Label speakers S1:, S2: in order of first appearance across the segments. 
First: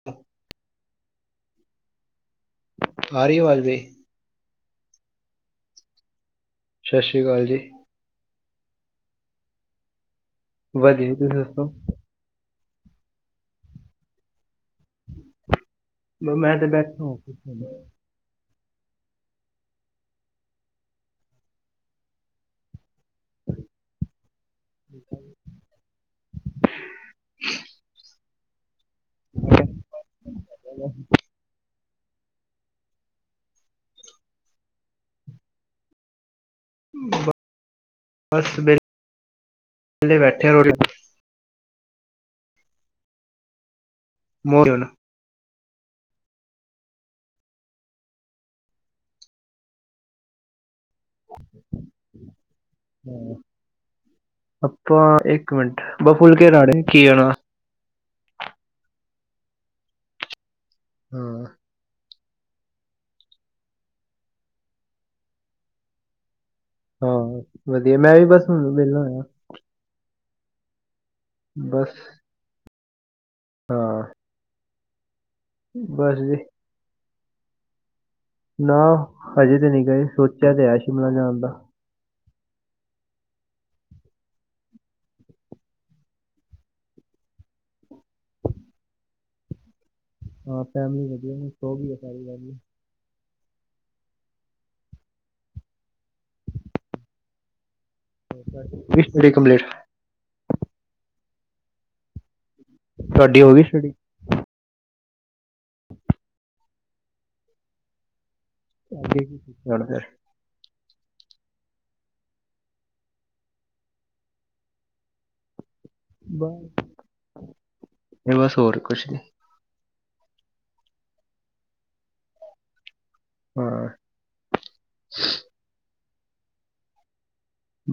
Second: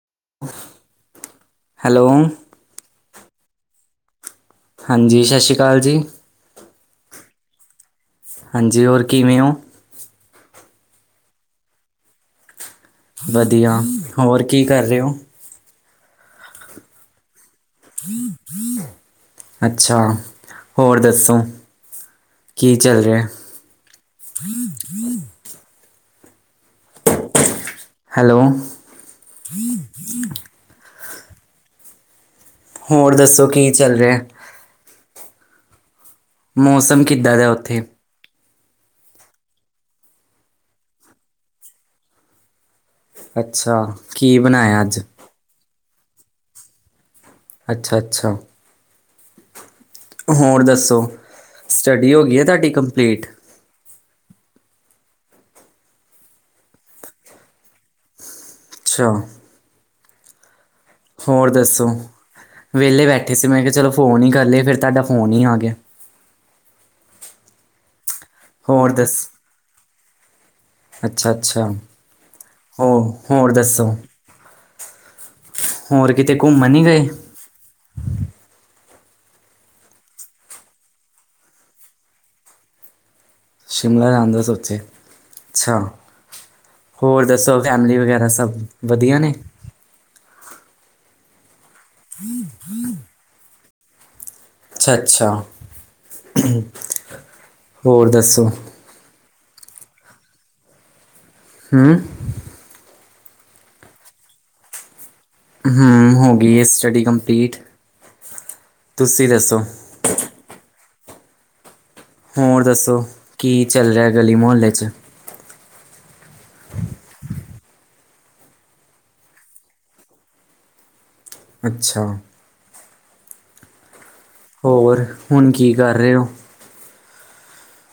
S1: [unintelligible]
S2: Hello.
S1: ਆ ਰੀ ਏ ਵਾਜ ਵੀ।
S2: ਹਾਂਜੀ ਸ਼ਸ਼ ਸ਼੍ਰੀ ਕਾਲ ਜੀ।
S1: ਸ਼ਸ਼ ਸ਼੍ਰੀ ਕਾਲ ਜੀ।
S2: ਹਾਂਜੀ ਹੋਰ ਕਿਵੇਂ ਓਂ?
S1: ਵਧੀ ਜੀ। ਤੁਸੀ ਦੱਸੋ?
S2: ਵਧੀਆ। ਹੋਰ ਕੀ ਕਰ ਰੇ ਓਂ?
S1: ਬ ਮੈਂ ਤੇ ਬੈਠਾਂ ਓਫਿਸ ਹਲੇ।
S2: [unintelligible] ਅੱਛਾ, ਹੋਰ ਦੱਸੋ, ਕੀ ਚੱਲ ਰਿਹਾ? ਹੈਲੋ।
S1: [inaudible]
S2: ਹੋਰ ਦੱਸੋ, ਕੀ ਚੱਲ ਰਿਹਾ? ਮੌਸਮ ਕਿੱਦਾਂ ਦਾ, ਉੱਥੇ?
S1: ਬਸ ਵੇ, ਵੇਹਲੇ ਬੈਠੇ ਆਂ, ਰੋਟੀ
S2: ਅੱਛਾ, ਕੀ
S1: ਮੋਰੀ
S2: ਬਣਾਇਆ
S1: ਹੁਣ ਹਾਂ
S2: ਅੱਜ? ਅੱਛਾ-ਅੱਛਾ, ਹੋਰ ਦੱਸੋ? ਸਟੱਡੀ ਹੋ ਗਈ ਐ, ਤੁਹਾਡੀ ਕੰਪਲੀਟ।
S1: ਆਪਾਂ ਇੱਕ ਮਿੰਟ, ਬ ਫੁਲਕੇ ਰਾੜੇ ਘੀਏ ਨਾਲ।
S2: ਅੱਛਾ।
S1: ਹਾਂ
S2: ਹੋਰ ਦੱਸੋ, ਵਿਹਲੇ ਬੈਠੇ ਸੀ ''ਮੈਂ ਕਿਹਾ ਚਲੋ ਫੋਨ ਈ ਕਰ ਲਏ ਫਿਰ ਤੁਹਾਡਾ ਫੋਨ ਹੀ ਆ ਗਿਆ।
S1: ਹਾਂ ਵਧੀਆ, ਮੈਂ ਵੀ ਬਸ, ਹੁਣ
S2: ਹੋਰ
S1: ਵਿਹਲਾ ਹੋਇਆ।
S2: ਅੱਛਾ-ਅੱਛਾ,
S1: ਬਸ
S2: ਹੋ, ਹੋਰ ਦੱਸੋ?
S1: ਹਾਂ
S2: ਹੋਰ
S1: ਬਸ ਜੀ
S2: ਕਿਤੇ ਘੁੰਮਣ ਨਹੀਂ ਗਏ?
S1: ਨਾ ਹਜੇ ਤੇ ਨਹੀਂ ਗਏ, ਸੋਚਿਆ ਤੇ ਹੈ, ਸ਼ਿਮਲਾ ਜਾਣ ਦਾ।
S2: ਸ਼ਿਮਲਾ ਜਾਣ ਦਾ ਸੋਚਿਆ, ਅੱਛਾ। ਹੋਰ ਦੱਸੋ, ਫੈਮਲੀ ਵਗੈਰਾ ਸਭ ਵਧੀਆ ਨੇ?
S1: ਹਾਂ ਫੈਮਿਲੀ ਵਧੀਆ, ਹੁਣ ਸੋ ਵੀ ਸਾਰੀ ਵ।
S2: ਅੱਛਾ-ਅੱਛਾ, ਹੋਰ ਦੱਸੋ?
S1: [unintelligible] ਕੰਪਲੇਟ।
S2: ਹੂੰ
S1: ਤੁਹਾਡੀ ਹੋ ਗਈ ਸ਼ੁਟੀ?
S2: ਹੂੰ, ਹੋ ਗਈ ਏ ਸਟੱਡੀ ਕੰਪਲੀਟ। ਤੁਸੀਂ ਦੱਸੋ
S1: [unintelligible] ਲੜਦੈ
S2: ਹੋਰ ਦੱਸੋ, ਕੀ ਚੱਲ ਰਿਹਾ ਗਲੀ-ਮੁਹੱਲੇ 'ਚ?
S1: ਬਾ, ਇਹ ਬਸ ਹੋਰ ਕੁਛ ਨੀ।
S2: ਅੱਛਾ।
S1: ਹਾਂ।
S2: ਹੋਰ, ਹੁਣ ਕੀ ਕਰ ਰਹੇ ਹੋ?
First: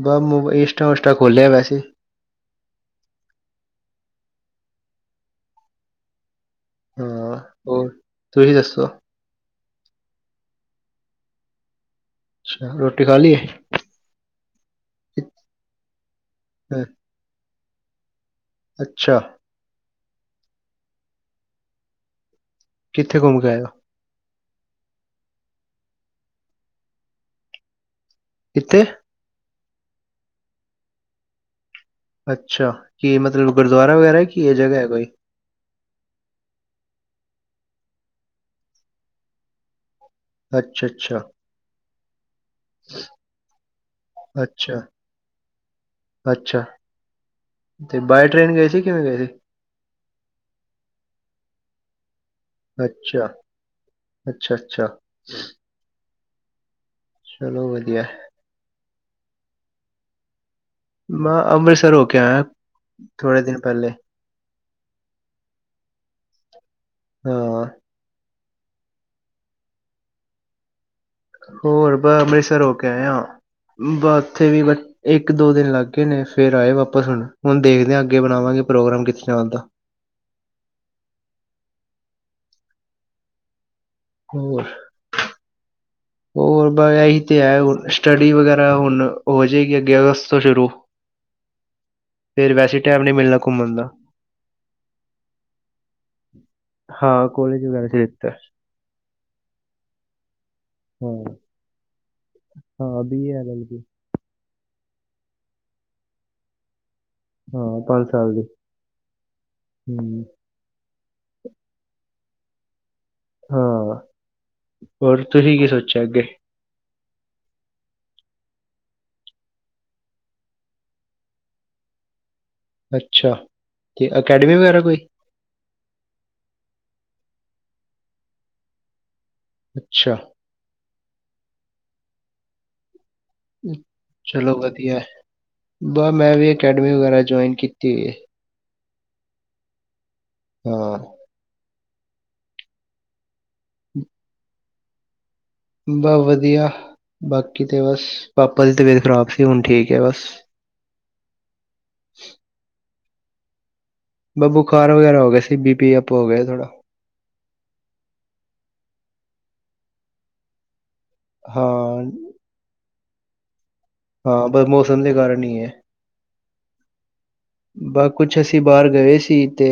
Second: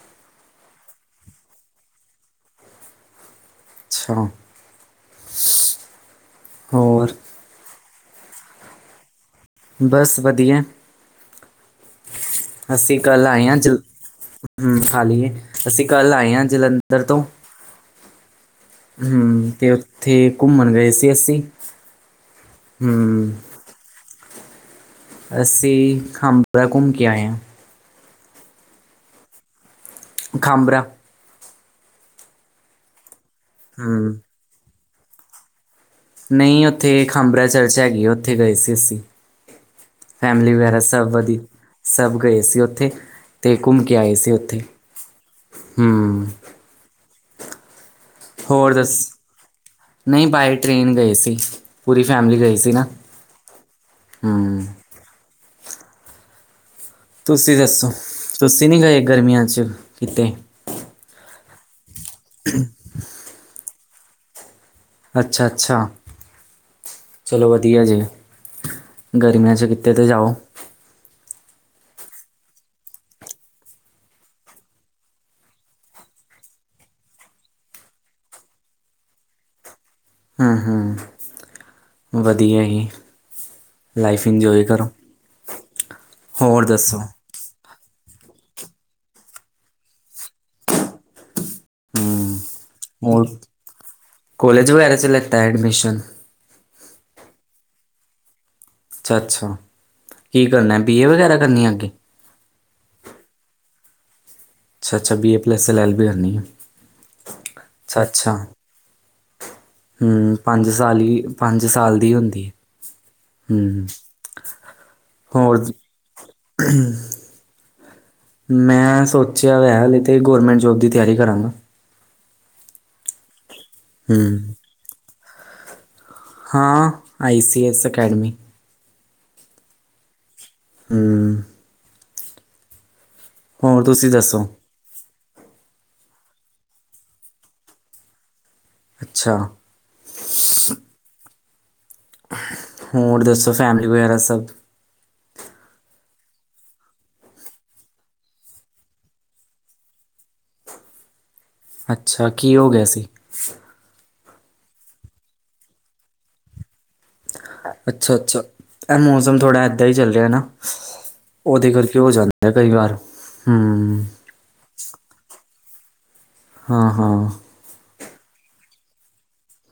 S1: ਬਸ, ਇੰਸਟਾਂ-ਉੰਸਟਾਂ ਖੋਲਿਆ ਵੈਸੇ।
S2: ਛਾ। ਹੋਰ?
S1: ਹਾਂ ਹੋਰ, ਤੂੰ ਹੀ ਦੱਸੋ?
S2: ਬਸ ਵਧੀਆ।
S1: ਅੱਛਾ
S2: ਅਸੀਂ
S1: ਰੋਟੀ ਖਾ
S2: ਕੱਲ
S1: ਲਈ
S2: ਆਏ ਹਾਂ
S1: ਹੈ
S2: ਜ, ਹੂੰ ਖਾਲੀ ਏ, ਅਸੀਂ ਕੱਲ ਆਏ ਹਾਂ
S1: ਅ-
S2: ਜਲੰਧਰ ਤੋਂ।
S1: ਅੱਛਾ
S2: ਹੂੰ, ਤੇ ਉੱਥੇ ਘੁੰਮਣ ਗਏ ਸੀ ਅਸੀਂ।
S1: ਕਿੱਥੇ
S2: ਹੂੰ
S1: ਘੁੰਮਕੇ ਆਏ ਓ?
S2: ਅਸੀਂ, ਖਾਂਬਰਾ ਘੁੰਮ ਕੇ ਆਏ ਆਂ।
S1: ਕਿੱਥੇ?
S2: ਖਾੰਬਰਾ।
S1: ਅੱਛਾ, ਕੀ ਮਤਲਬ ਗੁਰਦੁਆਰਾ
S2: ਹਮ
S1: ਵਗੈਰਾ ਕੀ ਇਹ ਜਗ੍ਹਾ ਹੈ ਕੋਈ?
S2: ਨਹੀਂ ਉੱਥੇ, ਖਾੰਭਰਾ ਚਰਚ ਹੈਗੀ ਆ, ਉੱਥੇ ਗਏ ਸੀ ਅਸੀਂ। ਫੈਮਲੀ ਵਗੈਰਾ
S1: ਅੱਛਾ
S2: ਸਭ
S1: ਅੱਛਾ
S2: ਵਧੀ, ਸਭ ਗਏ ਸੀ ਉੱਥੇ। ਤੇ ਘੁੰਮਕੇ ਆਏ ਸੀ ਉੱਥੇ,
S1: ਅੱਛਾ
S2: ਹੂੰ।
S1: ਅੱਛਾ ਤੇ ਬਾਏ ਟ੍ਰੇਨ ਗਏ
S2: ਹੋਰ
S1: ਸੀ,
S2: ਦੱਸ
S1: ਕਿਵੇਂ ਗਏ ਸੀ?
S2: ਨਹੀਂ ਬਾਏ ਟ੍ਰੇਨ ਗਏ ਸੀ, ਪੂਰੀ ਫੈਮਿਲੀ ਗਏ ਸੀ। ਨਾ
S1: ਅੱਛਾ,
S2: ਹਮ
S1: ਅੱਛਾ-ਅੱਛਾ।
S2: ਤੁਸੀਂ
S1: ਚਲੋ
S2: ਦੱਸੋ,
S1: ਵਧੀਆ
S2: ਤੁਸੀਂ ਨਹੀਂ ਗਏ ਗਰਮੀਆਂ 'ਚ ਕਿਤੇ?
S1: ''ਮੈਂ ਅੰਮ੍ਰਿਤਸਰ ਹੋਕੇ ਆਇਆਂ, ਥੋੜੇ ਦਿਨ ਪਹਿਲੇ।
S2: ਅੱਛਾ-ਅੱਛਾ, ਚਲੋ
S1: ਹਾਂ
S2: ਵਧੀਆ ਜੀ। ਗਰਮੀਆਂ 'ਚ ਕਿੱਤੇ ਤਾਂ ਜਾਓ।
S1: ਹੋਰ ਬ ਅੰਮ੍ਰਿਤਸਰ ਹੋਕੇ ਆਏ ਆਂ, ਬ ਉੱਥੇ ਵੀ ਇੱਕ-ਦੋ ਦਿਨ ਲੱਗ ਗਏ ਨੇ, ਫੇਰ ਆਏ ਵਾਪਸ ਹੁਣ, ਹੁਣ ਦੇਖਦੇ ਆਂ ਅੱਗੇ ਬਣਾਵਾਂਗੇ ਪ੍ਰੋਗਰਾਮ ਕਿੱਥੇ ਜਾਣ ਦਾ।
S2: ਹੂੰ, ਹੂੰ ਵਧੀਆ ਈ, ਲਾਈਫ
S1: ਹੋਰ
S2: ਇੰਜੋਏ ਕਰੋ। [unintelligible]
S1: ਹੋਰ ਬਸ
S2: ਦੱਸੋ
S1: ਐਹੀ ਤੇ ਹੈ, ਹੁ ਸਟੱਡੀ ਵਗੈਰਾ ਹੁਣ ਹੋ ਜਾਏਗੀ ਅੱਗੇ ਅਗਸਤ ਤੋਂ ਸ਼ੁਰੂ।
S2: ਹੂੰ
S1: ਫੇਰ ਵੈਸੇ ਟਾਈਮ ਨਹੀਂ
S2: ਹੋਰ,
S1: ਮਿਲਣਾ ਘੁੰਮਣ ਦਾ
S2: ਕੋਲੇਜ ਵਗੈਰਾ'ਚ ਲਿੱਤਾ ਐਡਮਿਸ਼ਨ?
S1: ਹਾਂ, ਕੋਲੇਜ ਵਗੈਰਾ'ਚ ਲਿਤਾ।
S2: ਅੱਛਾ-ਅੱਛਾ, ਕੀ ਕਰਨੈ ਬੀਏ
S1: ਹਾਂ
S2: ਵਗੈਰਾ ਕਰਨੀ ਐ ਅੱਗੇ?
S1: ਹਾਂ, ਬੀ ਏ, ਐਲ-ਐਲ-ਬੀ।
S2: ਅੱਛਾ ਅੱਛਾ, ਬੀਏ ਪਲੱਸ ਐਲ-ਐਲ ਵੀ ਕਰਨੀ ਐ।
S1: ਹਾਂ, ਪੰਜ ਸਾਲ ਦੀ।
S2: ਹੂੰ, ਪੰਜ ਸਾਲ ਈ, ਪੰਜ ਸਾਲ ਦੀ ਹੁੰਦੀ। ਹੂੰ,
S1: ਹਾਂ ਤੁਸੀਂ
S2: ਹੋਰ?
S1: ਕੀ ਸੋਚਿਆ ਅੱਗੇ
S2: ''ਮੈਂ ਸੋਚਿਆ ਵਇਆ ਹਲੇ ਤੇ, ਗੌਰਮੈਂਟ ਜੋਬ ਦੀ ਤਿਆਰੀ ਕਰਾਂਗਾ।
S1: ਅੱਛਾ, ਕੇ ਅਕੈਡਮੀ
S2: ਹੂੰ
S1: ਵਗੈਰਾ ਕੋਈ?
S2: ਹਾਂ, ਆਈ ਸੀ ਐੱਸ ਅਕੈਡਮੀ।
S1: ਅੱਛਾ।
S2: ਹੂੰ। ਹੋਰ ਤੁਸੀਂ ਦੱਸੋ
S1: ਚਲੋਂ ਵਧੀਆ, ਬਾਹ 'ਮੈਂ ਵੀ ਅਕੈਡਮੀ ਵਗੈਰਾ ਜੁਆਇਨ ਕੀਤੀ ਹੋਈ ਐ।
S2: ਅੱਛਾ।
S1: ਹਾਂ।
S2: ਹੋਰ ਦੱਸੋਂ, ਫੈਮਲੀ ਵਗੈਰਾ ਸਭ?
S1: ਬਸ ਵਧੀਆ, ਬਾਕੀ ਤੇ ਬਸ ਪਾਪਾ ਦੀ ਤਬੀਅਤ ਖ਼ਰਾਬ ਸੀ, ਹੁਣ ਠੀਕ ਏ, ਬਸ।
S2: ਅੱਛਾ, ਕੀ ਹੋਗਿਆ ਸੀ?
S1: ਬਾ ਬੁਖਾਰ ਵਗੈਰਾ ਹੋਗਿਆ ਸੀ, ਬੀਪੀ ਅੱਪ ਹੋਗਿਆ ਥੋੜਾ।
S2: ਅੱਛਾ-ਅੱਛਾ, ਐ ਮੌਸਮ ਥੋੜ੍ਹਾ ਏਦਾਂ ਹੀ ਚੱਲ ਰਿਹਾ ਨਾ। ਉਹਦੇ ਕਰਕੇ
S1: ਹਾਂ।
S2: ਹੋ ਜਾਂਦੈ ਆ ਕਈ ਵਾਰ, ਹੂੰ।
S1: ਹਾ, ਬਸ ਮੌਸਮ ਦੇ ਕਾਰਨ ਹੀ ਐ।
S2: ਹਾਂ-ਹਾਂ।
S1: ਬਸ, ਕੁਛ ਅਸੀਂ ਬਾਹਰ ਗਏ ਸੀ ਤੇ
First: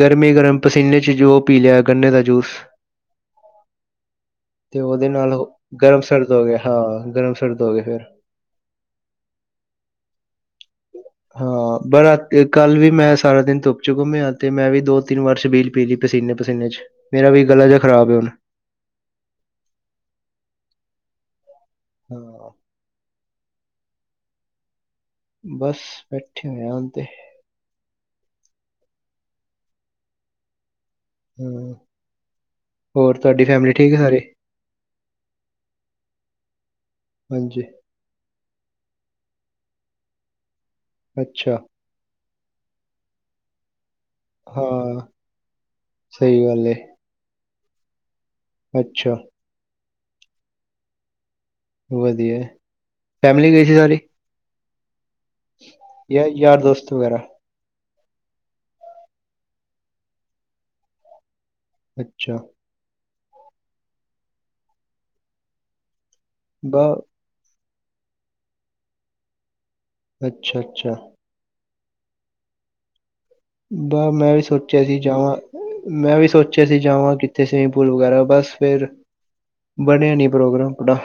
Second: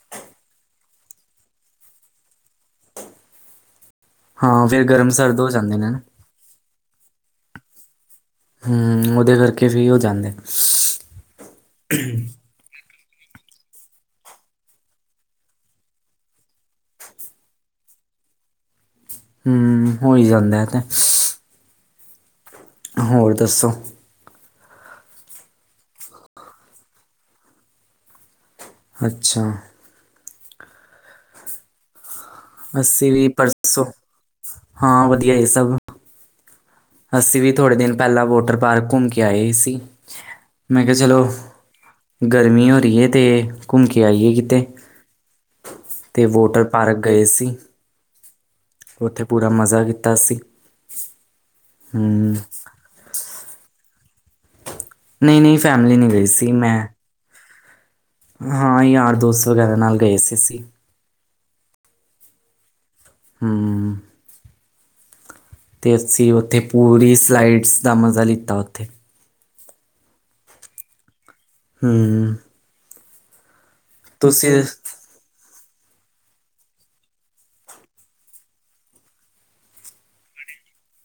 S1: ਗਰਮੀ-ਗਰਮ ਪਸੀਨੇ'ਚ ਜੋ ਪੀ ਲਿਆ ਗੰਨੇ ਦਾ ਜੂਸ।
S2: ਹਾਂ
S1: ਤੇ
S2: ਫਿਰ
S1: ਉਹਦੇ
S2: ਗਰਮ
S1: ਨਾਲ
S2: ਸਰਦ ਹੋ ਜਾਂਦੇ ਨੇ ਨਾ
S1: ਗਰਮ ਸਰਦ ਹੋਗਿਆ, ਹਾਂ, ਗਰਮ-ਸਰਦ ਹੋਗਿਆ ਫੇਰ।
S2: ਹੂੰ, ਉਹਦੇ ਕਰਕੇ ਵੀ ਹੋ ਜਾਂਦੇ।
S1: ਹਾ। ਬ ਰਾ ਤੀ, ਕੱਲ ਵੀ ਮੈਂ ਸਾਰਾ ਦਿਨ ਧੁੱਪ'ਚੁ ਘੁੰਮਿਆ, ਤੇ 'ਮੈਂ ਵੀ ਦੋ-ਤਿੰਨ ਵਾਰ ਛਬੀਲ ਪੀ ਲਈ ਪਸੀਨੇ-ਪਸੀਨੇ'ਚ। ਮੇਰਾ ਵੀ ਗਲਾ ਜਿਹਾ ਖਰਾਬ ਏ, ਹੁਣ।
S2: ਹਂ, ਹੋਈ ਜਾਂਦਾ ਤੇ
S1: ਹਂ
S2: ਹੋਰ ਦੱਸੋ?
S1: ਬਸ ਬੈਠੇ ਹੋਏ ਆ ਹੁਣ ਤੇ।
S2: ਅੱਛਾ।
S1: ਹਂ
S2: ਅੱਸੀ ਵੀ ਪਰਸੋਂ,
S1: ਹੈ ਸਾਰੇ?
S2: ਹਾਂ ਵਧੀਆ ਐ ਸਭ। ਅਸੀਂ ਵੀ
S1: ਹਾਂਜੀ,
S2: ਥੋੜੇ ਦਿਨ ਪਹਿਲਾਂ ਵੋਟਰ ਪਾਰਕ ਘੁੰਮ ਕੇ ਆਏ ਸੀ। ਮੈਂ ਕਿਆ ਚਲੋਂ,
S1: ਅੱਛਾ,
S2: ਗਰਮੀ ਹੋ ਰੀ ਐ ਤੇ ਘੁੰਮ ਕੇ ਆਈਏ ਕਿਤੇ
S1: ਹਾਂ
S2: ਤੇ
S1: ਸਹੀ
S2: ਵੋਟਰ
S1: ਗੱਲ ਏ,
S2: ਪਾਰਕ ਗਏ ਸੀ।
S1: ਅੱਛਾ
S2: ਉੱਥੇ ਪੂਰਾ ਮਜ਼ਾ ਕੀਤਾ ਸੀ। ਹੂੰ
S1: ਵਧੀਆ, ਫੈਮਿਲੀ ਗਈ ਸੀ ਸਾਰੀ?
S2: ਨਈਂ ਨਈਂ, ਫੈ਼ਮਲੀ ਨ੍ਹੀਂ
S1: ਯਾ
S2: ਗਈ ਸੀ
S1: ਯਾਰ
S2: ਮੈਂ
S1: ਦੋਸਤ ਵਗੈਰਾ?
S2: ਹਾਂ ਯਾਰ ਦੋਸਤ ਵਗੈ਼ਰਾ ਨਾਲ ਗਏ ਸੀ ਅਸੀਂ।
S1: ਅੱਛਾ।
S2: ਹਂ, ਤੇ ਅਸੀ ਉ ਤੇ
S1: ਬ
S2: ਪੂਰੀ ਸਲਾਈਡਸ ਦਾ ਮਜ਼ਾ ਲਿੱਤਾ ਉੱਥੇ।
S1: ਅੱਛਾ ਅੱਛਾ।
S2: ਹਂ।
S1: ਬਅ ਮੈਂ ਵੀ ਸੋਚਿਆ ਸੀ। ਜਾਵਾਂ, ਮੈਂ ਵੀ ਸੋਚਿਆ ਸੀ ਜਾਵਾਂ ਕਿੱਥੇ ਸਵੀਮਿੰਗ ਪੂਲ ਵਗੈ਼ਰਾ ਬਸ ਫੇ਼ਰ ਬਣਿਆ ਨੀਂ ਪ੍ਰੋਗਰਾਮ ਪੜਾ।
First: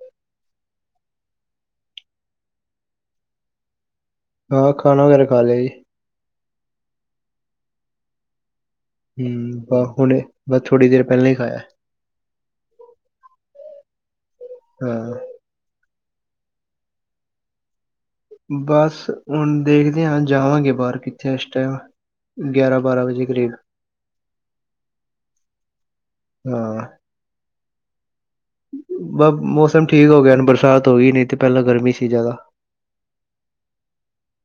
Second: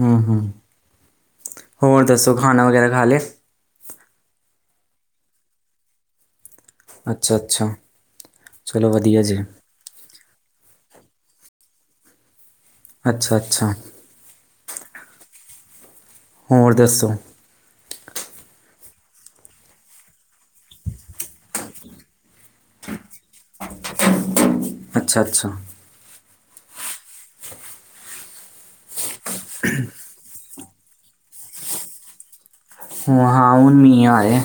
S2: ਹਂ, ਹਂ ਹੋਰ ਦੱਸੋ ਖਾਣਾ ਵਗੈਰਾ ਖਾ ਲਿਆ?
S1: ਹਾਂ ਖਾਣਾ ਵਗੈਰਾ ਖਾ ਲਿਆ ਜੀ।
S2: ਅੱਛਾ, ਅੱਛਾ। ਚਲੋ ਵਧੀਆ
S1: ਹਂ
S2: ਜੀ
S1: ਬ ਹੁਣੇ ਬਸ ਥੋੜ੍ਹੀ ਦੇਰ ਪਹਿਲਾਂ ਈ ਖਾਇਆ।
S2: ਅੱਛਾ, ਅੱਛਾ।
S1: ਹਾਂ।
S2: ਹੋਰ ਦੱਸੋ?
S1: ਬਸ ਹੁਣ ਦੇਖਦੇ ਆਂ ਜਾਵਾਂਗੇ ਬਾਹਰ ਕਿੱਥੇ ਏਸ ਟੈਮ। ਗਿਆਰਾਂ ਬਾਰਾਂ ਵਜੇ਼ ਕਰੀਬ।
S2: ਅੱਛਾ-ਅੱਛਾ।
S1: ਹਾਂ। ਬ ਮੌਸਮ ਠੀਕ ਹੋ ਗਿਆ ਬਰਸਾਤ ਹੋ ਗਈ ਨਈ ਤੇ ਪਹਿਲਾਂ ਗਰਮੀ ਸੀ ਜਿਆਦਾ।
S2: ਵਹਾਂ ਹੁਣ ਮੀਂਅ ਆ ਰਿਐ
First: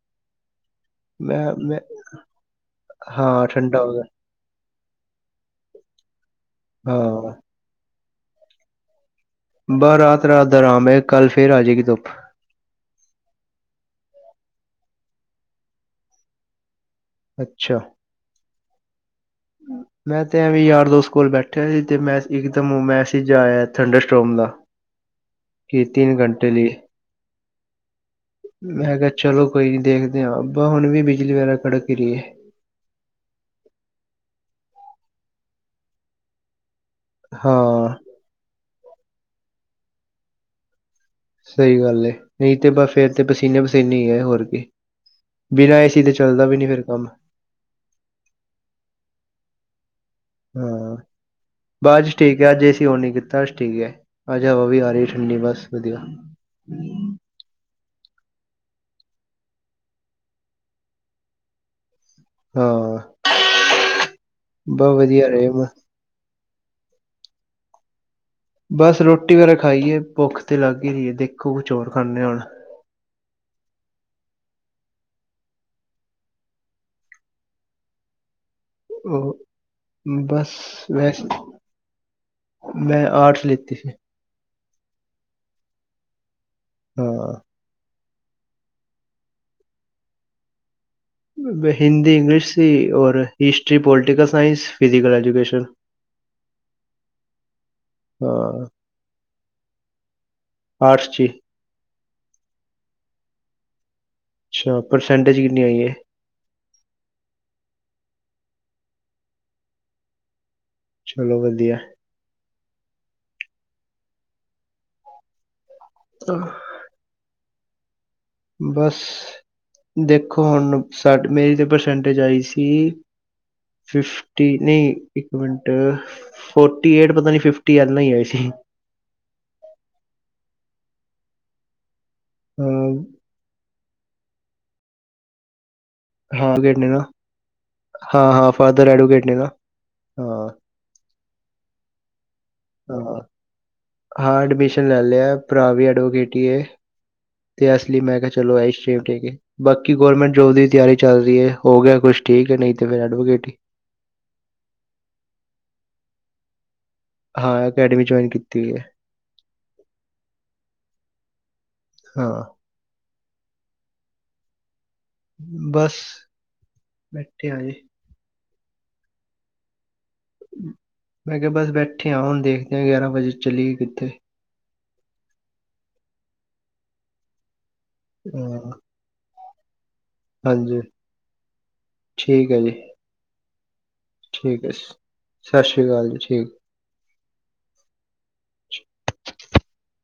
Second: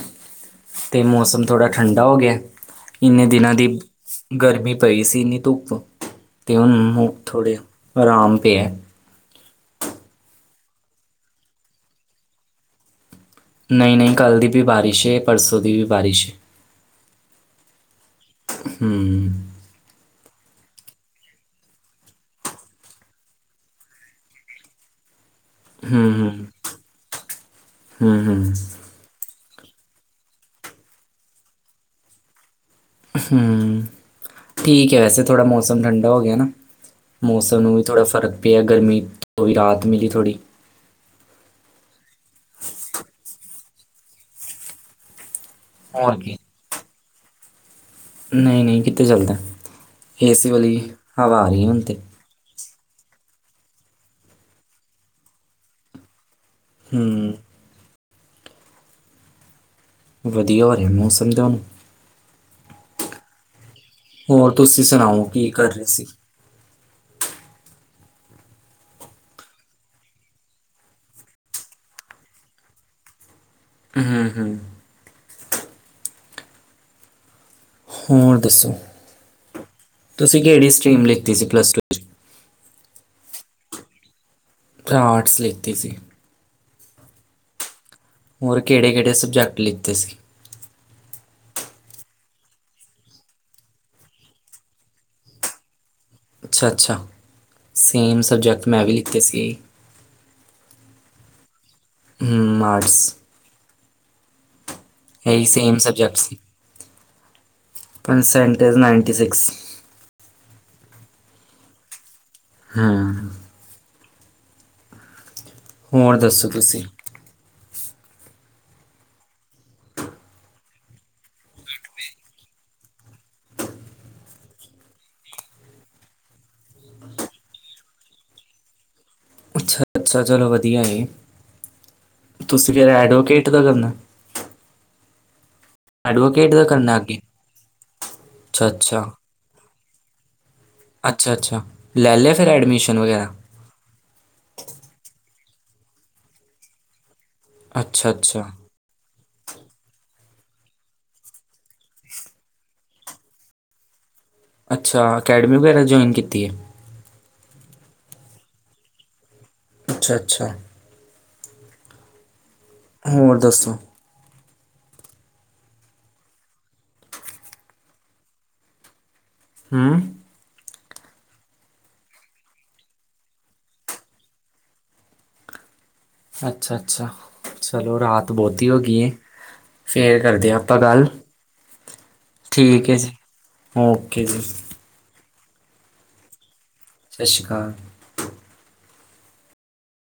S2: ਤੇ ਮੌਸਮ
S1: ਮੈਂ
S2: ਥੋੜਾ
S1: ਮੈਂ
S2: ਠੰਡਾ ਹੋ ਗਿਆ। ਇੰਨੇ
S1: ਹਾਂ
S2: ਦਿਨਾਂ ਦੀ
S1: ਠੰਡਾ ਹੋ ਗਿਆ
S2: ਗਰਮੀ ਪਈ ਸੀ, ਇੰਨੀ ਧੁੱਪ। ਤੇ ਉਹਨੂੰ
S1: ਹਾਂ।
S2: ਥੋੜੇ ਆਰਾਮ ਪਿਆ।
S1: ਬਾਹ ਰਾਤ-ਰਾਤ ਦਾ ਰਾਮ ਐ ਕੱਲ ਫੇ਼ਰ ਆ ਜੇਗੀ ਧੁੱਪ।
S2: ਨਈਂ ਨਈਂ, ਕੱਲ੍ਹ ਦੀ ਤੇ ਬਾਰਿਸ਼ ਏ ਪਰਸੋਂ ਦੀ ਵੀ ਬਾਰਿਸ਼ ਐ।
S1: ਅੱਛਾ।
S2: ਹਂ।
S1: ਮੈਂ ਤੇ ਐਵੀਂ ਯਾਰ ਦੋਸਤ ਕੋਲ ਬੈਠਿਆ ਸੀ ਤੇ ਮੈਂ ਇੱਕਦਮ ਮੈਸਿਜ ਆਇਆ ਥੰਡਸਟੋਮ ਦਾ। [inaudible] ਕਿ
S2: ਹਂ
S1: ਤਿੰਨ
S2: ਹ,
S1: ਘੰਟੇ ਲਈ
S2: ਹਂ ਹਂ।
S1: ਮੈਂ ਕਿਹਾ ਚਲੋ ਕੋਈ ਨੀ ਦੇਖਦੇ ਆਂ ਬਹ ਹੁਣ ਵੀ ਬਿਜਲੀ ਵਗੈ਼ਰਾ ਕੜਕ ਰਹੀ ਐ।
S2: ਹੂੰ, ਠੀਕ ਐ ਵੈਸੇ ਥੋੜਾ ਮੌਸਮ ਠੰਡਾ ਹੋ ਗੇਆ ਨਾ। ਮੌਸਮ ਨੂੰ ਵੀ
S1: ਹਾਂ
S2: ਥੋੜ੍ਹਾ ਫਰਕ ਪਿਆ ਗਰਮੀ, ਤੋਂ ਵੀ ਰਾਤ ਮਿਲੀ ਥੋੜ੍ਹੀ।
S1: ਸਈ ਗਾੱਲ ਏ, ਨਈ ਤੇ ਬਾਸ ਫੇਰ ਤੇ ਪਸੀਨੇ-ਪਸੀਨੇ ਈ ਐ ਹੋਰ ਕੀ। ਬੀਨਾ ਏ ਸੀ ਤੇ ਚੱਲਦਾ ਵੀ ਨੀ ਫੇ਼ਰ ਕਾੰਮ।
S2: ਨਈਂ-ਨਈਂ ਕਿੱਥੇ ਚੱਲਦੈ। ਹੁਣ
S1: ਹਾਂ
S2: ਤੇ
S1: [unintelligible] ਠੀਕ ਐ ਆੱਜ ਏਸੀ ਓਨ ਨੀ ਕੀਤਾ ਸ਼ ਠੀਕ ਐ, ਆੱਜ ਹਵਾ ਵੀ ਆ ਰੀ ਠੰਡੀ ਬਾੱਸ ਵਦੀਆ।
S2: ਹੂੰ। ਵਦੀਆ ਹੋ ਰੇਯਾ ਮੌਸਮ ਤੇ ਹੋਨ।
S1: ਹਾਂ।
S2: ਹੋਰ ਤੁਸੀਂ
S1: ਬਸ
S2: ਸਣਾਓ
S1: ਵਧੀਆ
S2: ਕੀ
S1: ਰਹੇ ਬ-
S2: ਕਰ ਰੇ ਸੀ?
S1: ਬਾੱਸ ਰੋਟੀ ਵੈਰਾ ਖਾਈ ਏ, ਭੋੱਖ ਤੇ ਲਾੱਗ ਈ ਰੀ ਏ ਦੇਖੋ ਕੁਛ ਹੋਰ ਖਾਂਨੇ ਆ ਹੋਣ।
S2: ਹੂੰ-ਹੂੰ। ਹੋਰ ਦੱਸੋ?
S1: ਓ,
S2: ਤੁਸੀਂ
S1: ਬੱਸ
S2: ਕਿਹੜੀ ਸਟਰੀਮ
S1: ਵੈਸੇ
S2: ਲਿੱਤੀ ਸੀ ਪਲੱਸ
S1: ਮੈਂ ਆਟਸ ਲਿੱਤੀ ਸੀ।
S2: ਪਰ ਆਰਟਸ ਲਿੱਤੀ ਸੀ।
S1: ਹਾਂ।
S2: ਹੋਰ ਕੇੜੇ-ਕੇੜੇ ਸਬਜੈਕਟ ਲਿੱਤੇ ਸੀ?
S1: ਵ ਹਿੰਦੀ ਇੰਗਲਿਸ਼ ਸੀ, ਓਰ history, political science, physical education.
S2: ਅੱਛਾ-ਅੱਛਾ, ਸੇਮ ਸਬਜੈਕਟ ਮੈਂ ਵੀ ਲਿੱਤੇ ਸੀ।
S1: ਆਟਸ 'ਚੀ?
S2: ਹੂੰ, ਆਟਸ।
S1: ਅੱਛਾ, ਪਰ
S2: ਐਈ same subjects, percentage ninety six.
S1: ਚਲੋ ਵਦੀਆ ਐ।
S2: ਹੂੰ। ਹੋਰ ਦੱਸੋ ਤੁਸੀ?
S1: ਬਂਸ ਦੇਖੋ ਹੋਨ ਸਾਡ, ਮੇਰੀ ਤੇ ਪਰਸੈਂਟੇਜ਼ ਆਈ ਸੀ ਫਿਫਟੀ ਨਈ ਇੱਕ ਮਿੰਟ। ਫੋਟੀ-ਏਟ ਪਤਾ ਨੀ ਫਿਫਟੀ ਐਨਾ ਈ ਹੋਏ ਸੀ।
S2: ਅੱਛਾ ਅੱਛਾ ਚਲੋ ਵਦੀਆ ਏ, ਤੁਸੀਂ ਫੇਰ
S1: ਅਹ
S2: ਐੜਵੋਕੇਟ ਦਾ ਕਰਨੈ? ਐਡਵੋਕੇਟ
S1: ਹਾਂ
S2: ਦਾ ਕਰਨਾ ਅੱਗੇ
S1: [unintelligible] ਹਾਂ-ਹਾਂ
S2: ਅੱਛਾ
S1: ਫਾਦਰ
S2: ਅੱਛਾ
S1: ਐਡਵੋਕੇਟ ਨੇ ਨਾ, ਹਾਂ।
S2: ਅੱਛਾ-ਅੱਛਾ, ਲੈ ਲੇਆ ਫੇਰ ਐਡਮਿਸ਼ਨ
S1: ਹਾਂ
S2: ਵਗੈਰਾ?
S1: ਹਾਂ ਐਡਮਿਸ਼ਨ ਲੈ ਲੇਐ, ਭਰਾ ਵੀ ਐਡਵੋਕੇਟ ਈ ਏ। ਤੇ ਐਸ ਲੀ
S2: ਅੱਛਾ
S1: ਮੈਂ ਕੇਆ
S2: ਅੱਛਾ
S1: ਚਲੋ ਐਈ [unintelligible] ਠੀਕ ਏ। ਬਾਕੀ ਗੌਰਰਮੇਂਟ ਜੋਬ ਦੀ ਤਿਆਰੀ ਚੱਲ ਰੀ ਏ, ਹੋ ਗੇਆ ਕੁੱਛ ਠੀਕ ਏ ਨੀ ਤੇ ਫੇਰ ਐਡਵੋਕੇਟ ਈ।
S2: ਅੱਛਾ, ਅਕੈੜਮੀ ਵਗੈਰਾ ਜੋਈਨ ਕੀਤੀ ਏ?
S1: ਹਾਂ, ਐਕੈੜਮੀ ਜੋਇਨ ਕੀਤੀ ਹੋਈ ਏ।
S2: ਅੱਛਾ-ਅੱਛਾ‌।
S1: ਹਾਂ।
S2: ਹੋਰ ਦੱਸੋ?
S1: ਬਸ, ਬੈਠੇ ਆ ਜੀ।
S2: ਹੂੰ।
S1: ਮੈਂ ਕੇਆ ਬਸ ਬੈਠੇ ਆਂ, ਹੋਨ ਦੇਖਦੇ ਆਂ ਗੇਆਰਾਂ ਵਜੇ ਚੱਲੀਈ ਕਿੱਥੇ।
S2: ਅੱਛਾ, ਅੱਛਾ ਚਲੋ ਰਾਤ ਬੋਤੀ
S1: ਹਾਂ,
S2: ਹੋ ਗਈ ਏ। ਫੇਰ ਕਰਦੇ ਆ ਆਪਾਂ
S1: ਹਾਂਜੀ
S2: ਗੱਲ ਠੀਕ ਏ ਜੀ ਓਕੇ ਜੀ।
S1: ਸਾਸਰੀ ਕਾਲ ਜੀ ਠੀਕ।
S2: ਸਾਸੀ ਕਾਲ।
S1: [inaudible]